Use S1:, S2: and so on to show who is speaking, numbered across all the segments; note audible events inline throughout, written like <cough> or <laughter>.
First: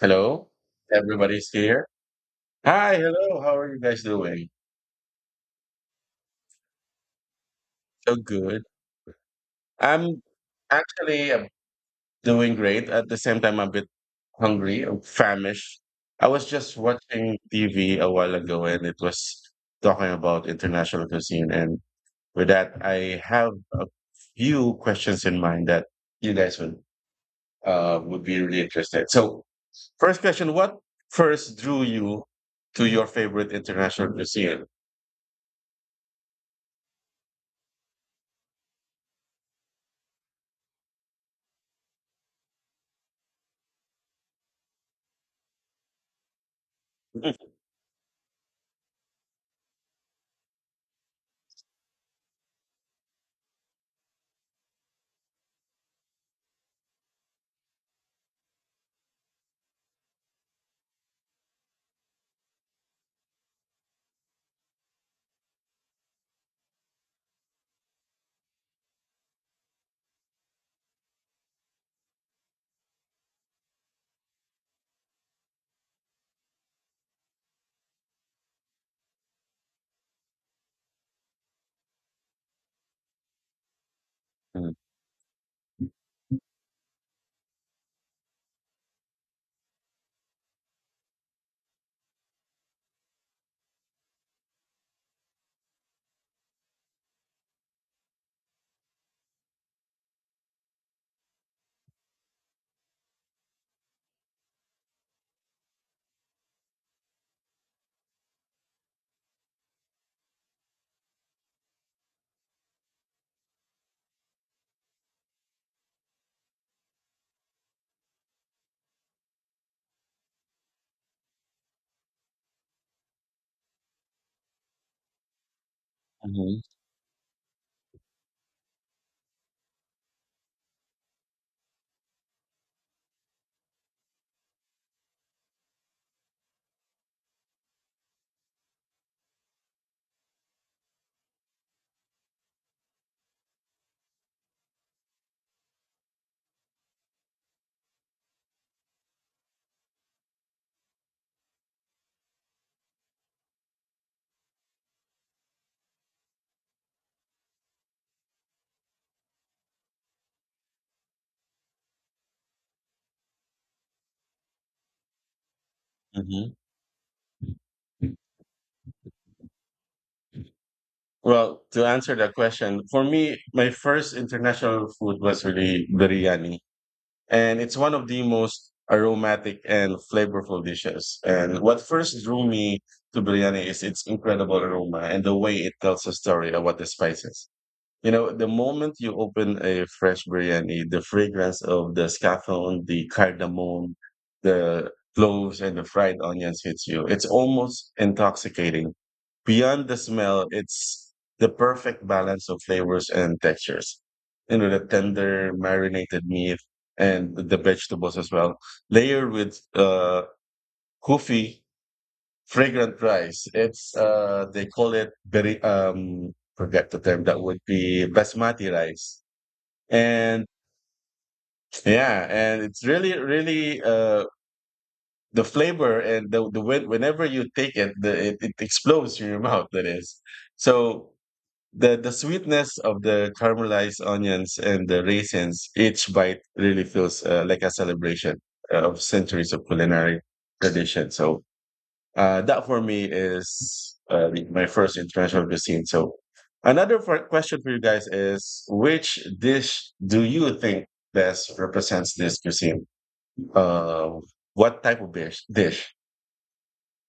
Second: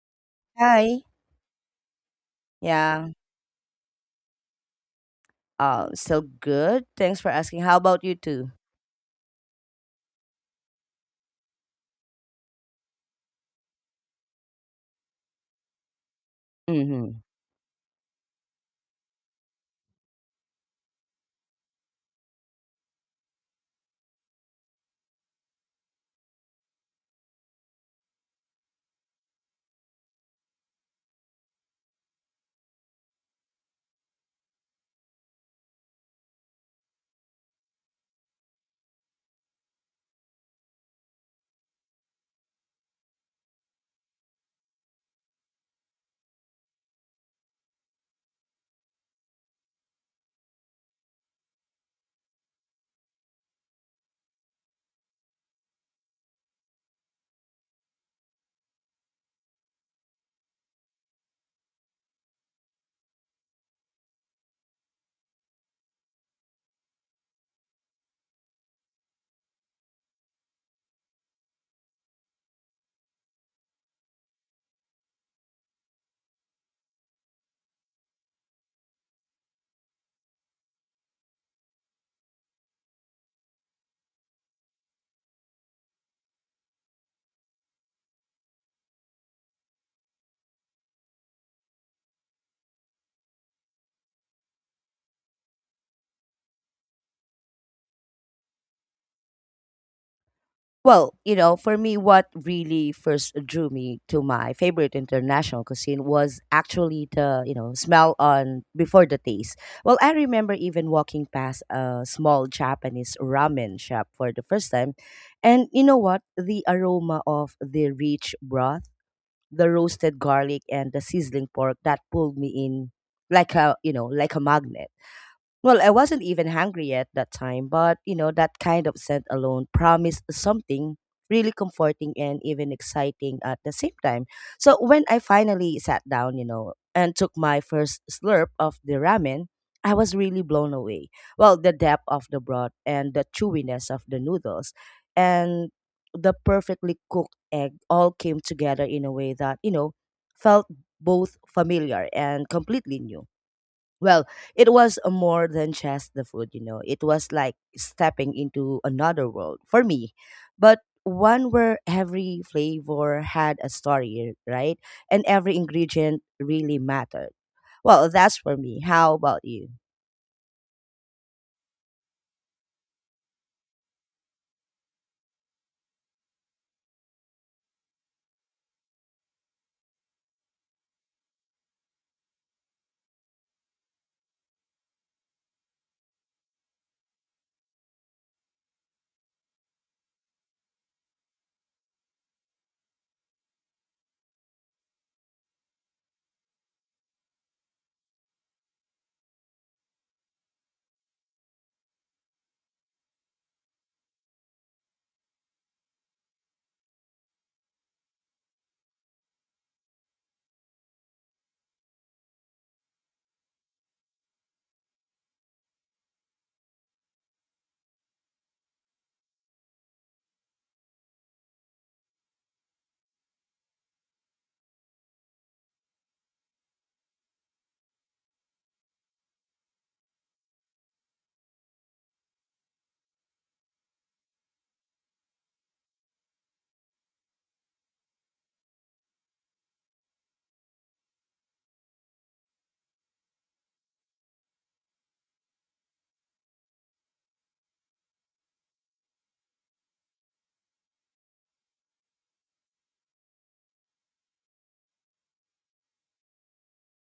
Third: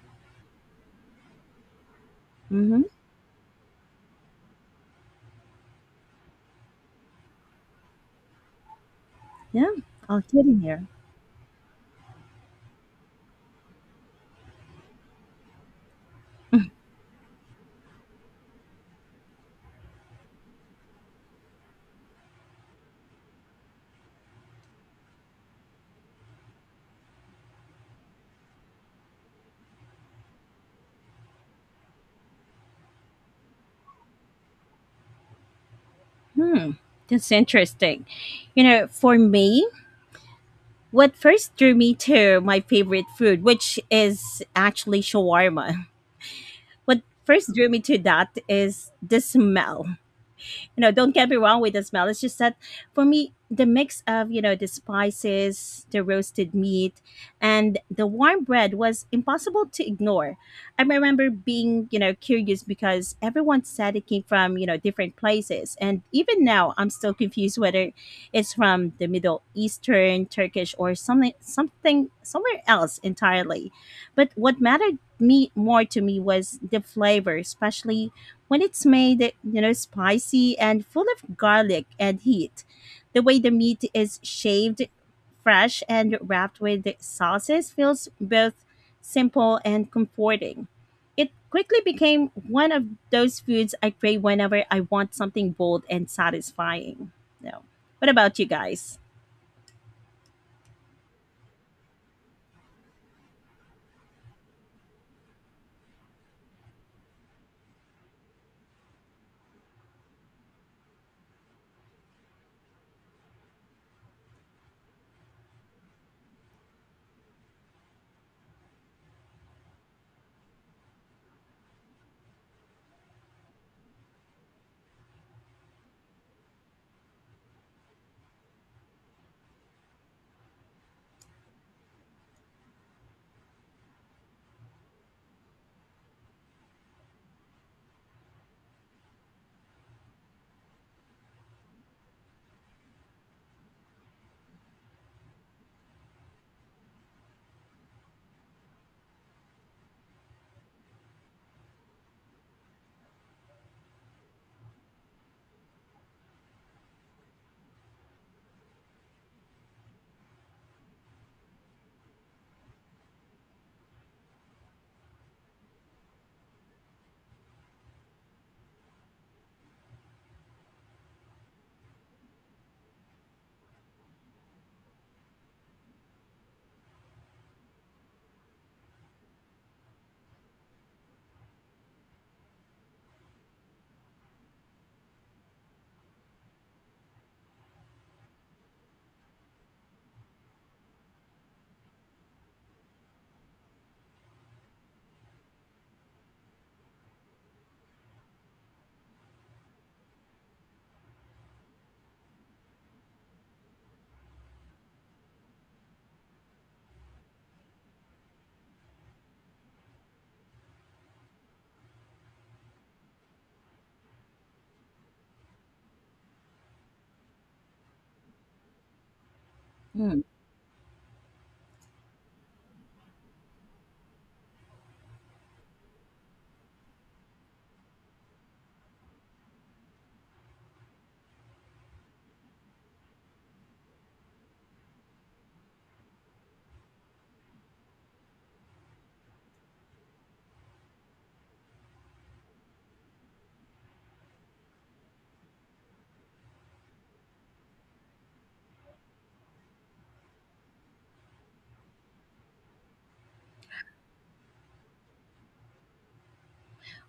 S1: Hello,
S2: Hi.
S1: everybody's here.
S3: Mhm.
S1: Hi,
S2: Yeah.
S1: hello. How are you guys doing?
S2: Still good. Thanks for asking. How about you
S1: So
S2: too?
S1: good.
S3: Yeah,
S1: I'm
S3: all kidding here.
S1: actually doing great. At the same time, I'm a bit hungry, I'm famished. I was just
S2: Mm-hmm.
S1: watching TV a while ago, and it was talking about international cuisine. And with that, I have a few questions in mind that you guys would be really interested. So, first question: What first drew you to your favorite international cuisine?
S3: Hmm. That's interesting. You know, for me, what first drew me to my favorite food, which is actually shawarma. <laughs> What first drew me to that is the smell. You know, don't get me wrong with the smell. It's just that for me, the mix of, you know, the spices, the roasted meat, and the warm bread was impossible to ignore. I remember being, you know, curious because everyone said it came from, you know, different places. And even now, I'm still confused whether it's from the Middle Eastern, Turkish, or somewhere else entirely. But what mattered me more to me was the flavor, especially when it's made, you know, spicy and full of garlic and heat. The way the meat is
S1: Mhm.
S3: shaved, fresh, and wrapped with sauces feels both simple and comforting. It quickly became one of those foods I crave whenever I want something bold and satisfying. No. What about you guys?
S2: Well, you know, for me, what really first drew me to my favorite international cuisine was actually the, you know, smell on before the taste. Well, I remember even walking past a small Japanese ramen shop for the first time. And you know what? The aroma of the rich broth, the roasted garlic, and the sizzling pork that pulled me in like a, you know, like a magnet. Well, I wasn't even
S1: Mhm.
S2: hungry at that time, but you know, that kind of scent alone promised something really comforting and even exciting at the same time. So when I finally sat down, you know, and took my first slurp of the ramen, I was really blown away. Well, the depth of the broth and the chewiness of the noodles and the perfectly cooked egg all came together in a way that, you know, felt both familiar and completely new. Well, it was more than just the food, you know. It was like stepping into another world for me. But one where every flavor had a story, right? And every ingredient really mattered. Well,
S1: Mhm.
S2: that's for me. How about you?
S1: Well, to answer that question, for me, my first international food was really biryani. And it's one of the most aromatic and flavorful dishes. And what first drew me to biryani is its incredible aroma and the way it tells a story about the spices. You know, the moment you open a fresh biryani, the fragrance of the scaffold, the cardamom, the cloves, and the fried onions hits you. It's almost intoxicating. Beyond the smell, it's the perfect balance of flavors and textures. You know, the tender marinated meat and the vegetables as well, layered with kufi fragrant rice. It's uh, they call it very um, forget the term that would be basmati rice. And yeah, and it's really really uh, the flavor and whenever you take it, it explodes in your <laughs> mouth that is. So the sweetness of the caramelized onions and the raisins, each bite really feels like a celebration of centuries of culinary tradition. So that for me is my first international cuisine. So another question for you guys is which dish do you think best represents this cuisine? Um, what type of dish? Dish.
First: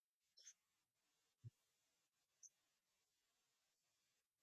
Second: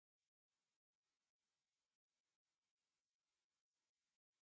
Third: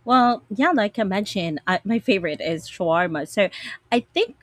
S3: Well, yeah, like I mentioned, I, my favorite is shawarma. So I think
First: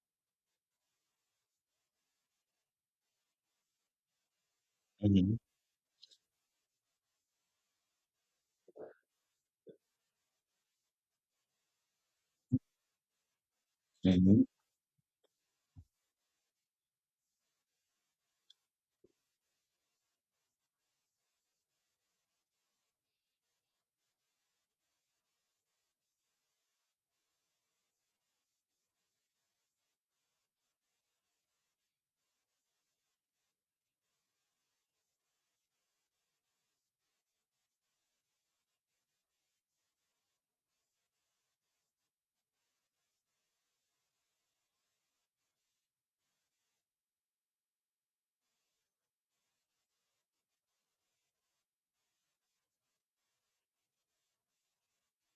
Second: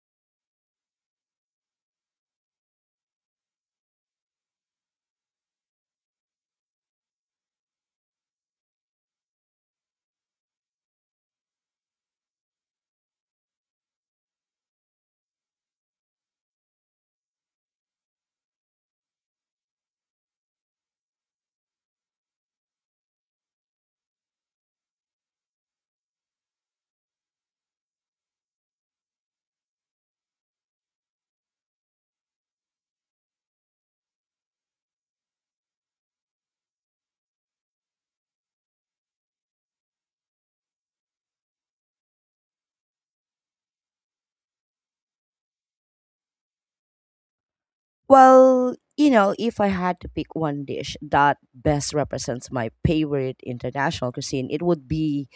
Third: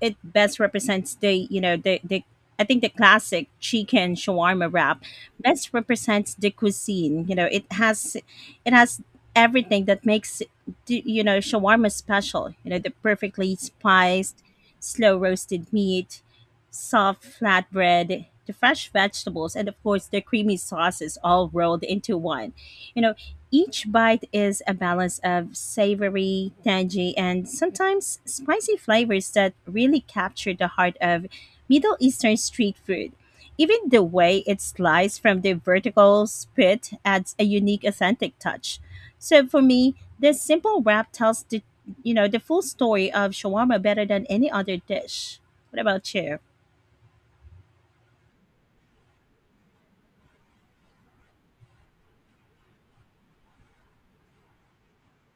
S3: it best represents the I think the classic chicken shawarma wrap
S1: Hmm.
S3: best represents the cuisine. You know, it has everything that makes you know shawarma special. You know, the perfectly spiced,
S1: Hmm.
S3: slow roasted meat, soft flatbread, the fresh vegetables, and of course the creamy sauces all rolled into one. You know, each bite is a balance of savory, tangy, and sometimes spicy flavors that really capture the heart of Middle Eastern street food. Even the way it's sliced from the vertical spit adds a unique authentic touch. So for me, this simple wrap tells the the full story of shawarma better than any other dish. What about you?
S2: Well, you know, if I had to pick one dish that best represents my favorite international cuisine, it would be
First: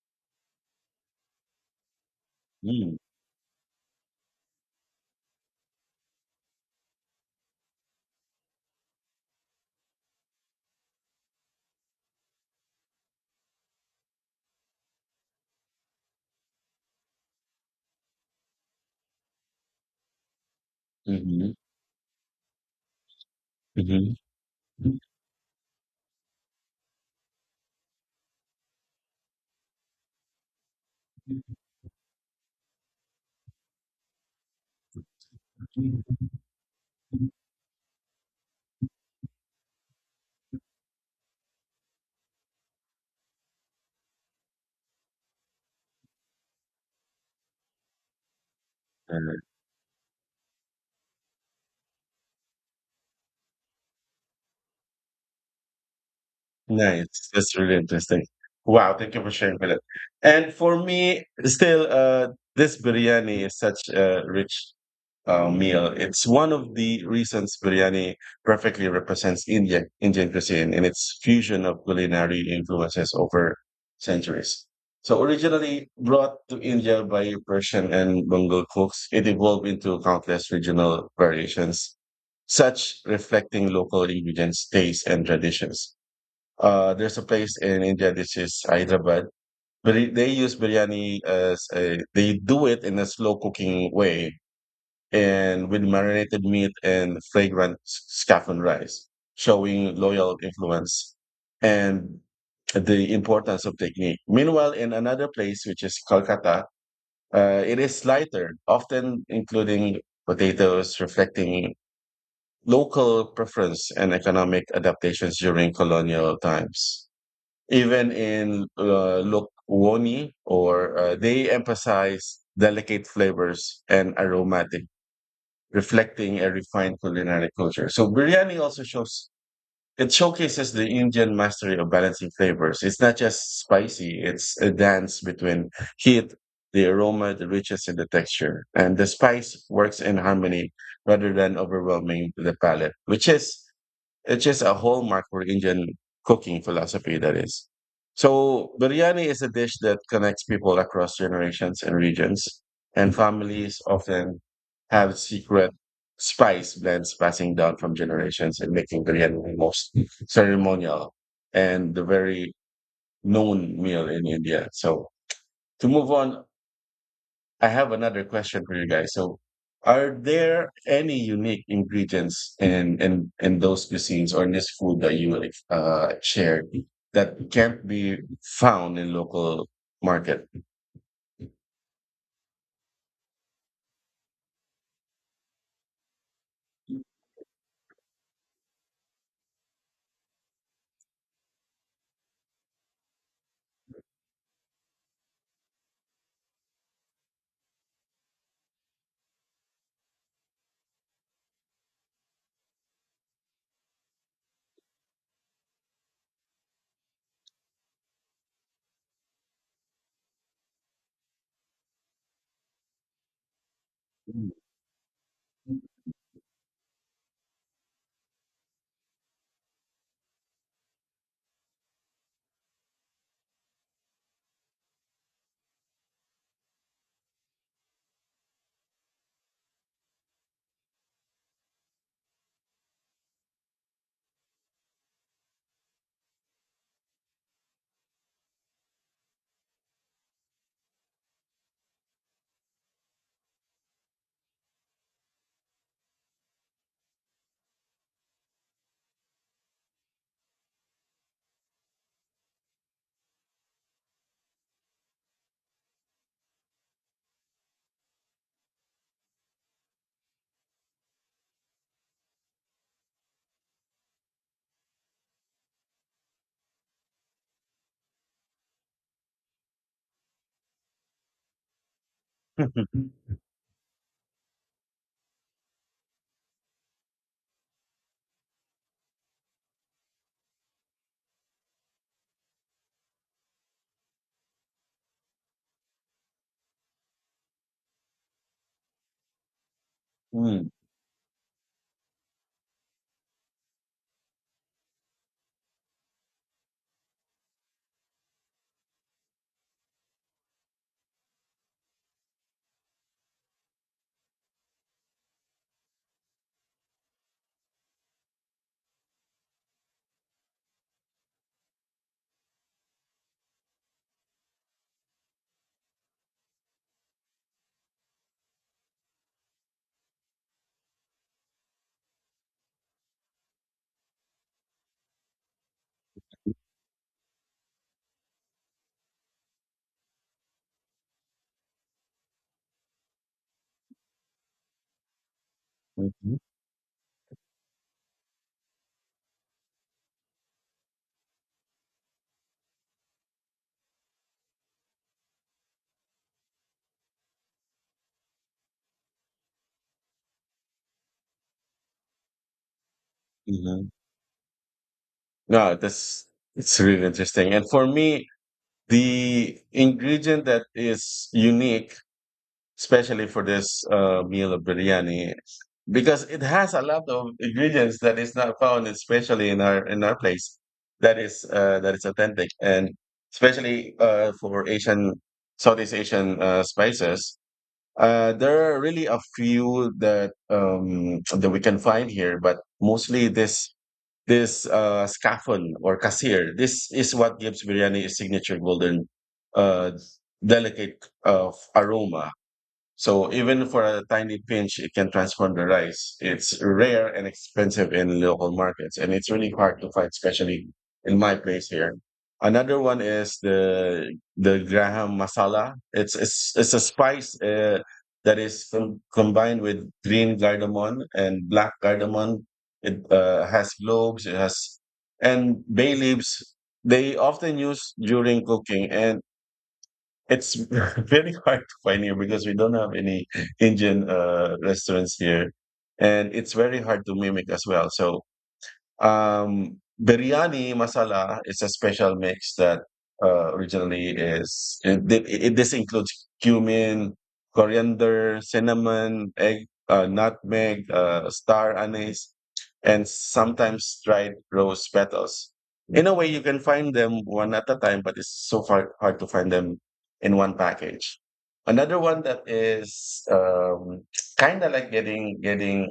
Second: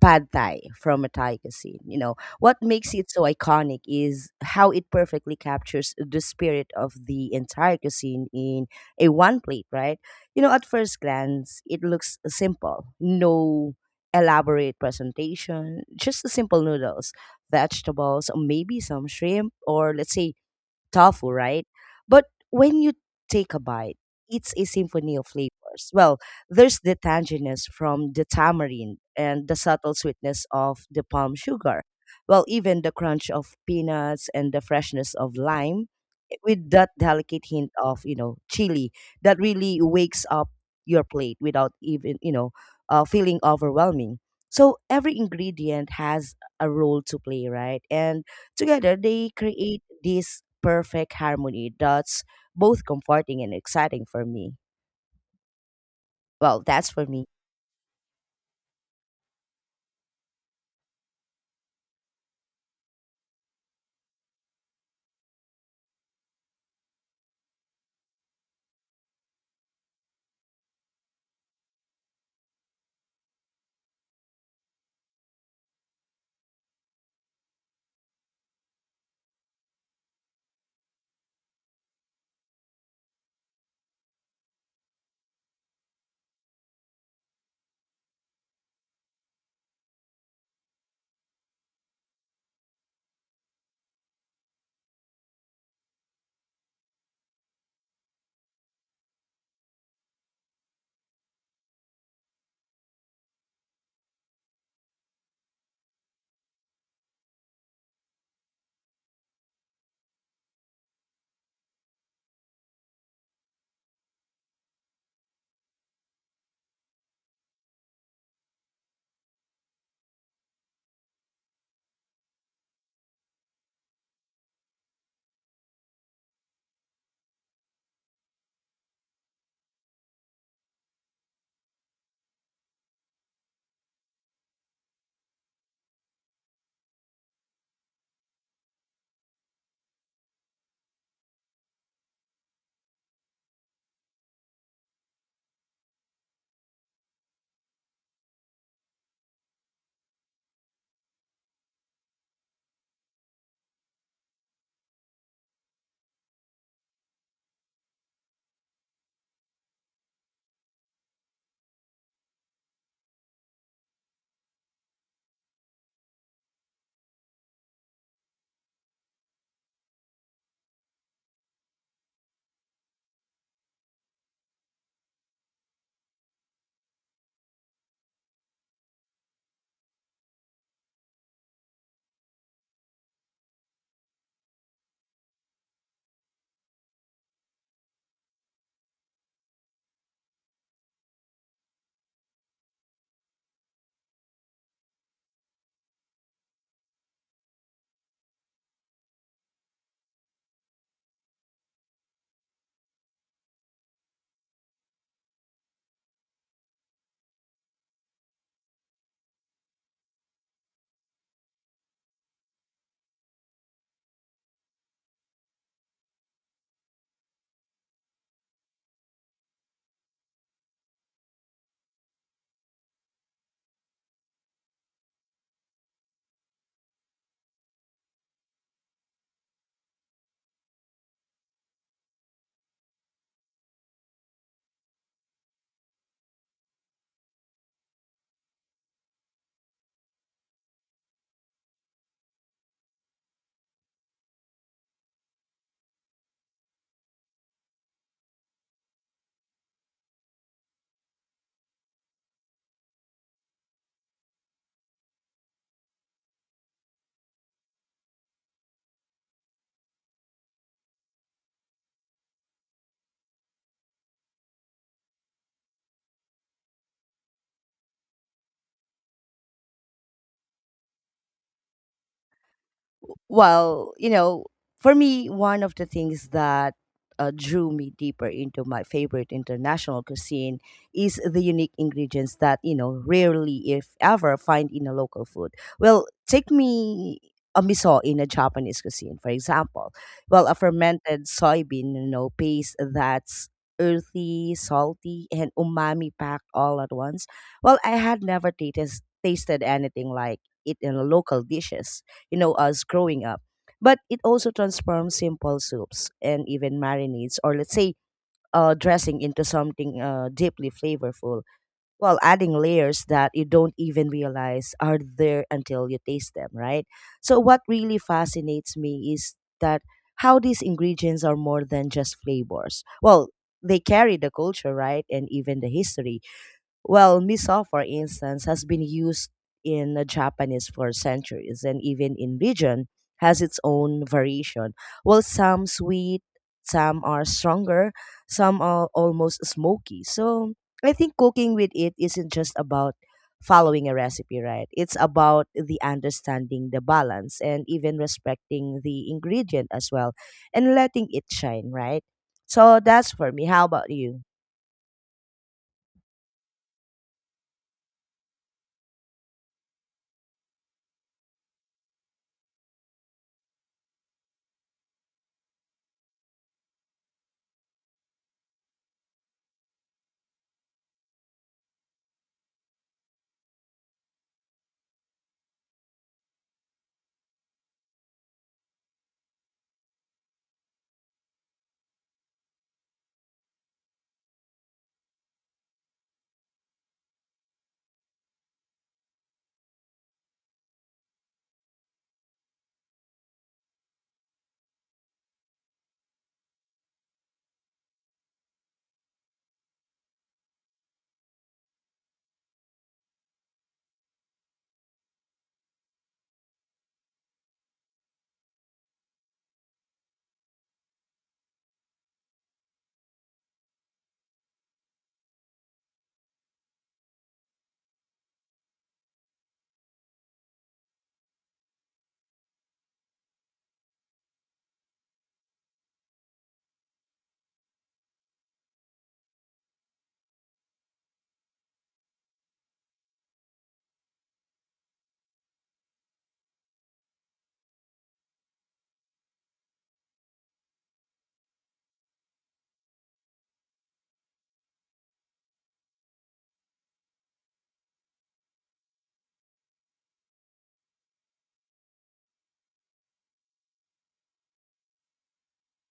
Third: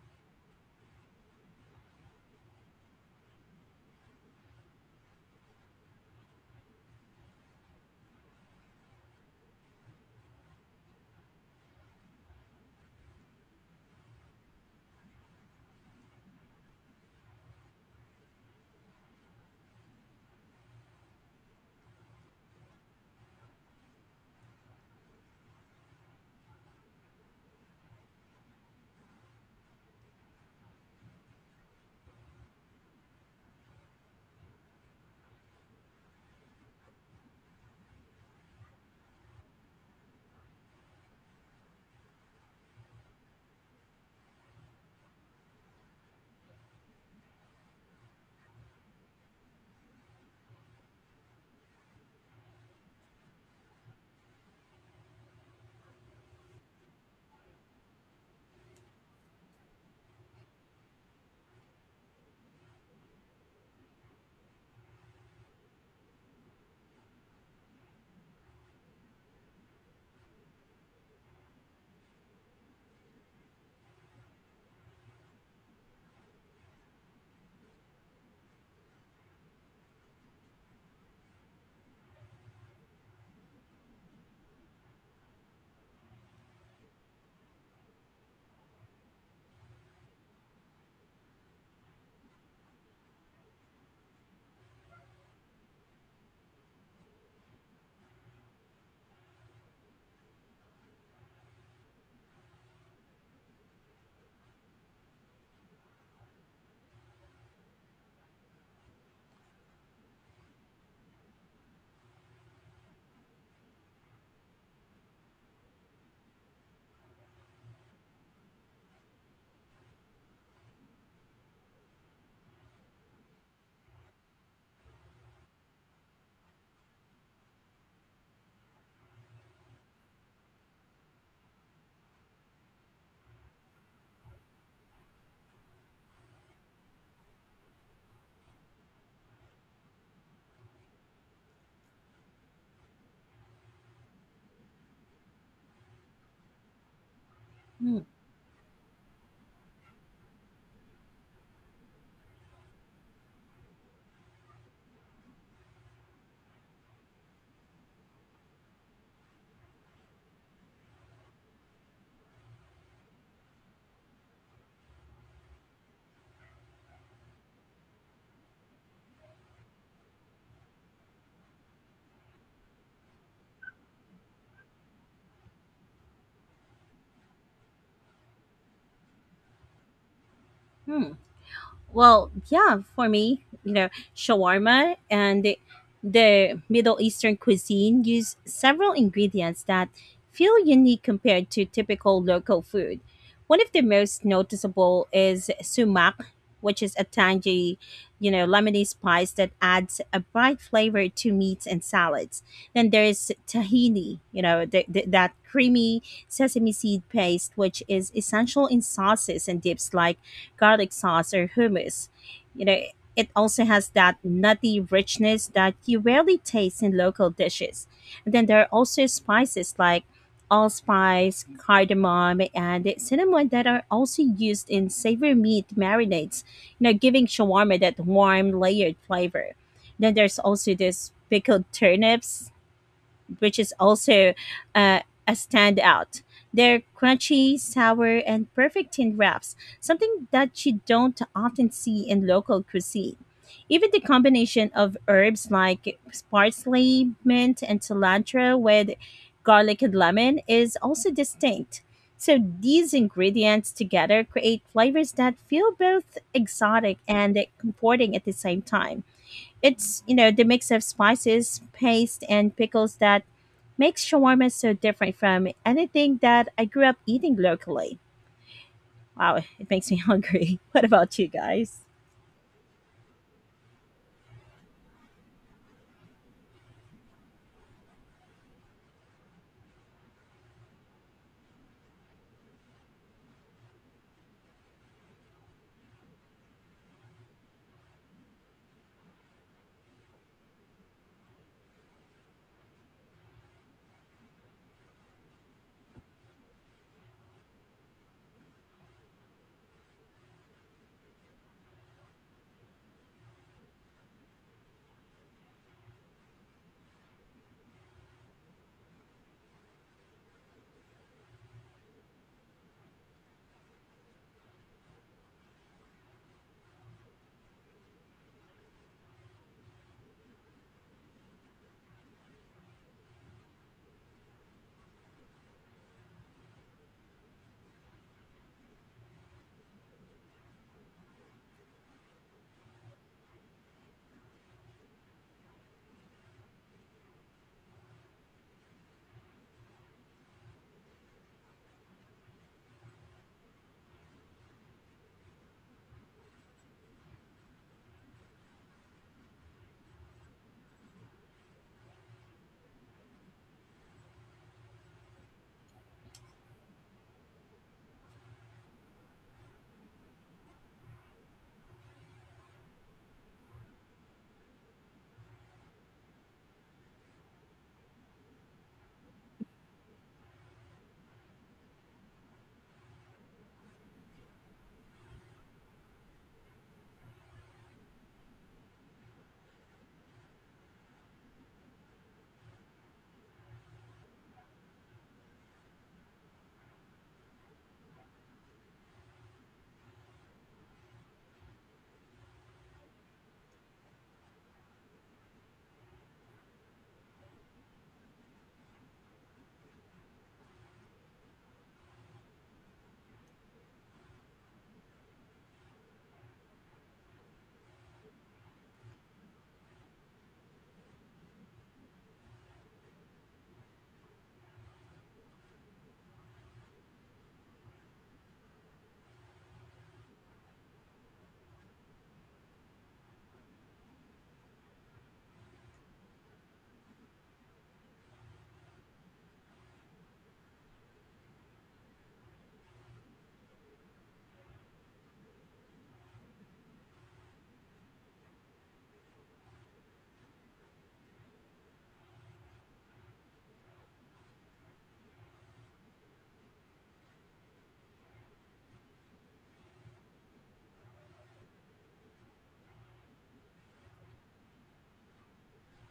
S2: pad thai from a Thai cuisine. You know, what makes it so iconic is how it perfectly captures the spirit of the entire cuisine in a one plate, right? You know, at first glance, it looks simple. No elaborate presentation, just the simple noodles, vegetables, maybe some shrimp, or let's say tofu,
S1: Hmm.
S2: right? But when you take a bite,
S1: Hmm.
S2: it's a symphony of flavors. Well, there's the tanginess from the tamarind and the subtle sweetness of the palm sugar. Well, even the crunch of peanuts and the freshness of lime with that delicate hint of, you know, chili that really wakes up your plate without even, you know, feeling overwhelming. So every ingredient has a role to play, right? And together they
S1: Uh.
S2: create this perfect harmony that's both comforting and exciting for me. Well, that's for
S1: Nice.
S2: me.
S1: That's really interesting. Wow, thank you for sharing with it. And for me, still, this biryani is such a rich meal. It's one of the reasons biryani perfectly represents Indian cuisine in its fusion of culinary influences over centuries. So originally brought to India by Persian and Bengal cooks, it evolved into countless regional variations, such reflecting local ingredients, tastes, and traditions. There's a place in India, this is Hyderabad, but they use biryani as a, they do it in a slow cooking way and with marinated meat and fragrant saffron rice, showing loyal influence and the importance of technique. Meanwhile, in another place, which is Kolkata, it is lighter, often including potatoes, reflecting local preference and economic adaptations during colonial times. Even in Lokoni, or they emphasize delicate flavors and aromatic reflecting a refined culinary culture. So biryani also shows it showcases the Indian mastery of balancing flavors. It's not just spicy; it's a dance between heat, the aroma, the richness, and the texture. And the spice works in harmony rather than overwhelming the palate, which is it's just a hallmark for Indian cooking philosophy, that is.
S3: Hmm.
S1: So, biryani is a dish that connects people across generations and regions, and families often have secret spice blends passing down from generations and making biryani the most ceremonial and the very known meal in India. So, to move on, I have another question for you guys. So, are there any unique ingredients in those cuisines or in this food that you like, shared, that can't be found in local market?
S3: Well, yeah, for me, you know, shawarma and the Middle Eastern cuisine use several ingredients that feel unique compared to typical local food. One of the most noticeable is sumac, which is a tangy, you know, lemony spice that adds a bright flavor to meats and salads. Then there's tahini, you know, that creamy sesame seed paste, which is essential in sauces and dips like garlic sauce, or hummus. You know, it also has that nutty richness that you rarely taste in local dishes. And then there are also spices like allspice, cardamom, and cinnamon that are also used in savory meat marinades, you know, giving shawarma that warm, layered flavor. Then there's also this pickled turnips, which is also uh, a standout. They're crunchy, sour, and perfect in wraps, something that you don't often see in local cuisine. Even the combination of herbs like parsley, mint, and cilantro with garlic and lemon is also distinct. So these ingredients together create flavors that feel both exotic and comforting at the same time. It's, you know, the mix of spices, paste, and pickles that makes shawarma so different from anything that I grew up eating locally. Wow, it makes me <laughs> hungry. What about you guys?
S1: <laughs>
S2: Well, you know, for me, one of the things that drew me deeper into my favorite international cuisine is the unique ingredients that, you know, rarely, if ever, find in a local food. Well, take me a miso in a Japanese cuisine, for example. Well, a
S1: Mm.
S2: fermented soybean, you know, paste that's earthy, salty, and umami packed all at once. Well, I had never tasted anything like it in local dishes, you know, us growing up. But it also transforms simple soups and even marinades, or let's say, dressing into something deeply flavorful while adding layers that you don't even realize are there until you taste them, right? So, what really fascinates me is that how these ingredients are more than just flavors. Well, they carry the culture, right? And even the history. Well, miso, for instance, has been used in Japanese for centuries, and even in region has its own variation. Well, some sweet,
S1: Mhm.
S2: some are stronger, some are almost smoky. So I think cooking with it isn't just about following a recipe, right? It's about the understanding the balance and even respecting the ingredient as well, and letting it shine, right? So that's for me. How about
S1: Mhm.
S2: you?
S1: No, that's it's really interesting. And for me, the ingredient that is unique, especially for this meal of biryani, because it has a lot of ingredients that is not found especially in our place that is authentic, and especially for Asian, Southeast Asian spices, there are really a few that that we can find here, but mostly this scaffold or kasir, this is what gives biryani its signature golden, uh, delicate, aroma. So even for a tiny pinch, it can transform the rice. It's rare and expensive in local markets, and it's really hard to find, especially in my place here. Another one is the Graham masala. It's a spice that is combined with green cardamom and black cardamom. It has cloves, it has, and bay leaves. They often use during cooking, and it's <laughs> very hard to find here because we don't have any Indian restaurants here, and it's very hard to mimic as well. So biryani masala is a special mix that originally is it, it, it- this includes cumin, coriander, cinnamon, egg, nutmeg, star anise, and sometimes dried rose petals. In a way, you can find them one at a time, but it's so far hard to find them in one package. Another one that is kind of like getting getting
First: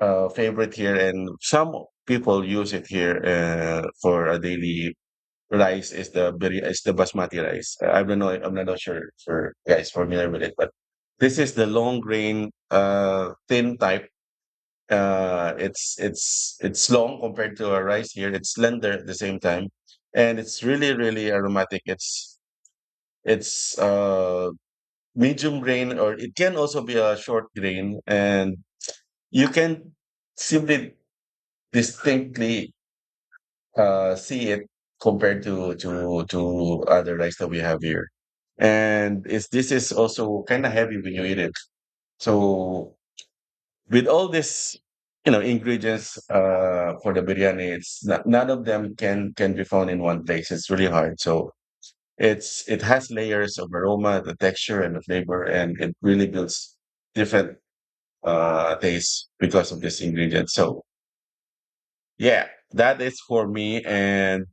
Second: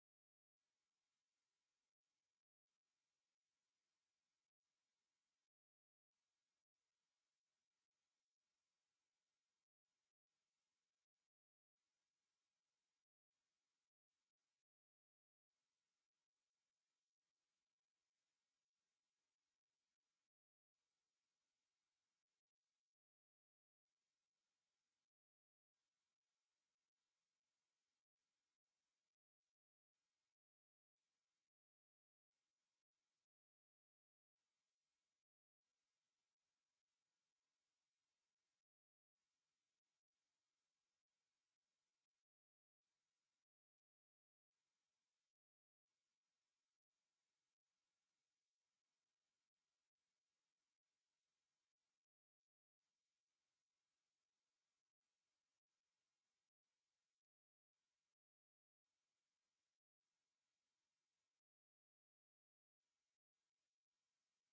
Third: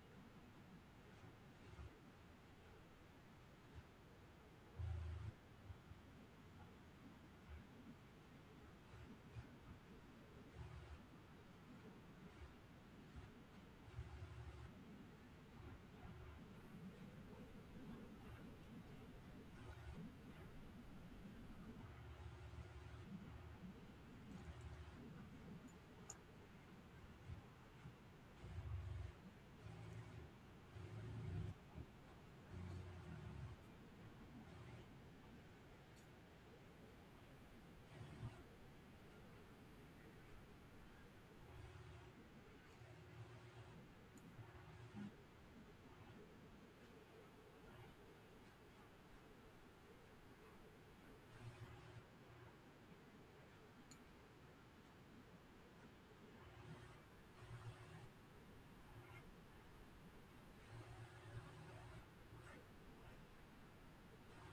S1: uh, favorite here, and some people use it here for a daily rice. Is is the basmati rice? I don't know. I'm not sure for guys familiar with it, but this is the long grain, thin type. It's it's long compared to our rice here. It's slender at the same time, and it's really really aromatic. It's medium grain, or it can also be a short grain, and you can simply distinctly see it compared to other rice that we have here. And it's this is also kind of heavy when you eat it. So with all this, you know, ingredients for the biryani, it's not, none of them can be found in one place. It's really hard. So it's it has layers of aroma, the texture, and the flavor, and it really builds different tastes because of this ingredient. So yeah, that is for me. And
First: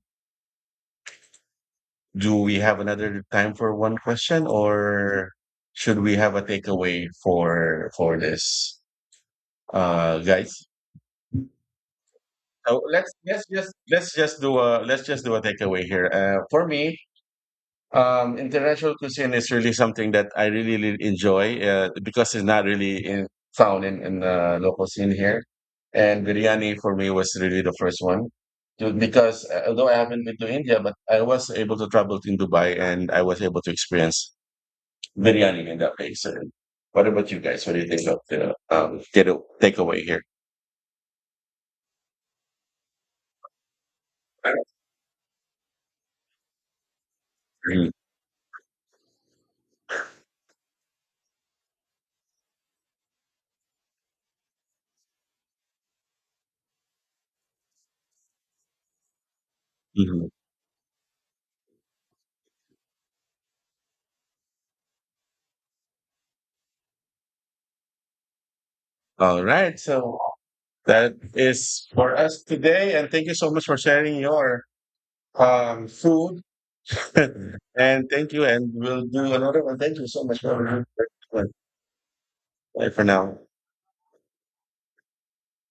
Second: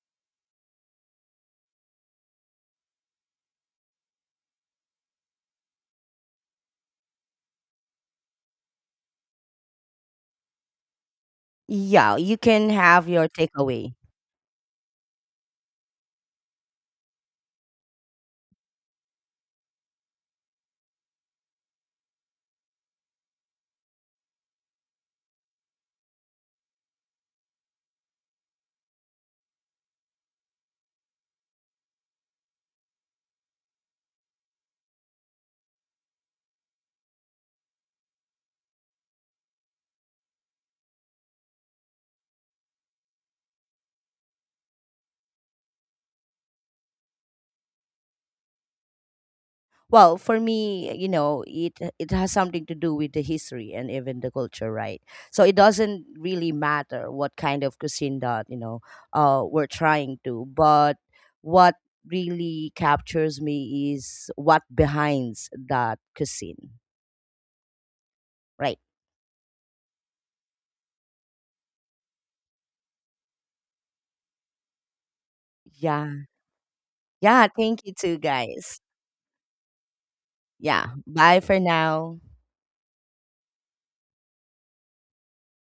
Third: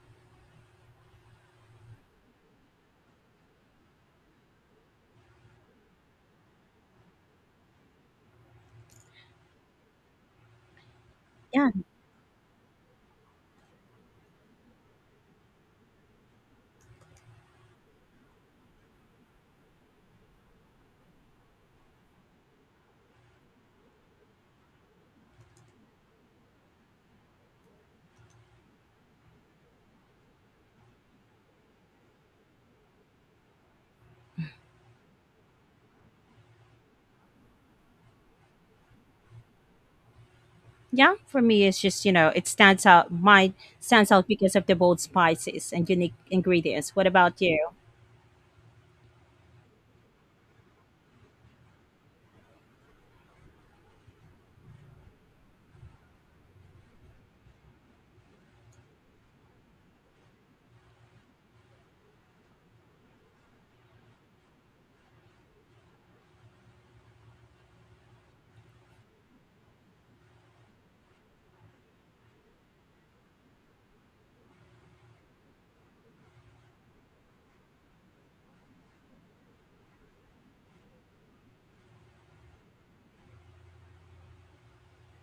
S1: do we have another time for one question, or should we have a takeaway for this guys?
S3: Yeah.
S2: Yeah, you can
S1: So
S2: have your takeaway.
S1: let's just do a let's just do a takeaway here. For me, international cuisine is really something that I really, really enjoy because it's not really found in the local scene here, and biryani for me was really the first one because although I haven't been to India, but I was able to travel in Dubai and I was able to experience biryani in that way. So, what about you guys? What do you think of the get takeaway here?
S3: Yeah, for me it's just, you know, it stands out mine stands out because of the bold spices and unique ingredients. What about you?
S1: Mhm.
S2: Well, for me, you know, it has something to do with the history and even the culture, right? So it doesn't really matter what kind of cuisine that, you know, we're trying
S1: Mhm.
S2: to, but what really captures me is what behinds that cuisine, right?
S1: All right. So that is for us today, and thank you so much for sharing your
S2: Yeah,
S1: food. <laughs>
S2: yeah. Thank you,
S1: And
S2: too,
S1: thank you, and
S2: guys.
S1: we'll do another one. Thank you so much for everyone.
S2: Yeah. Bye for now.
S1: Bye for now.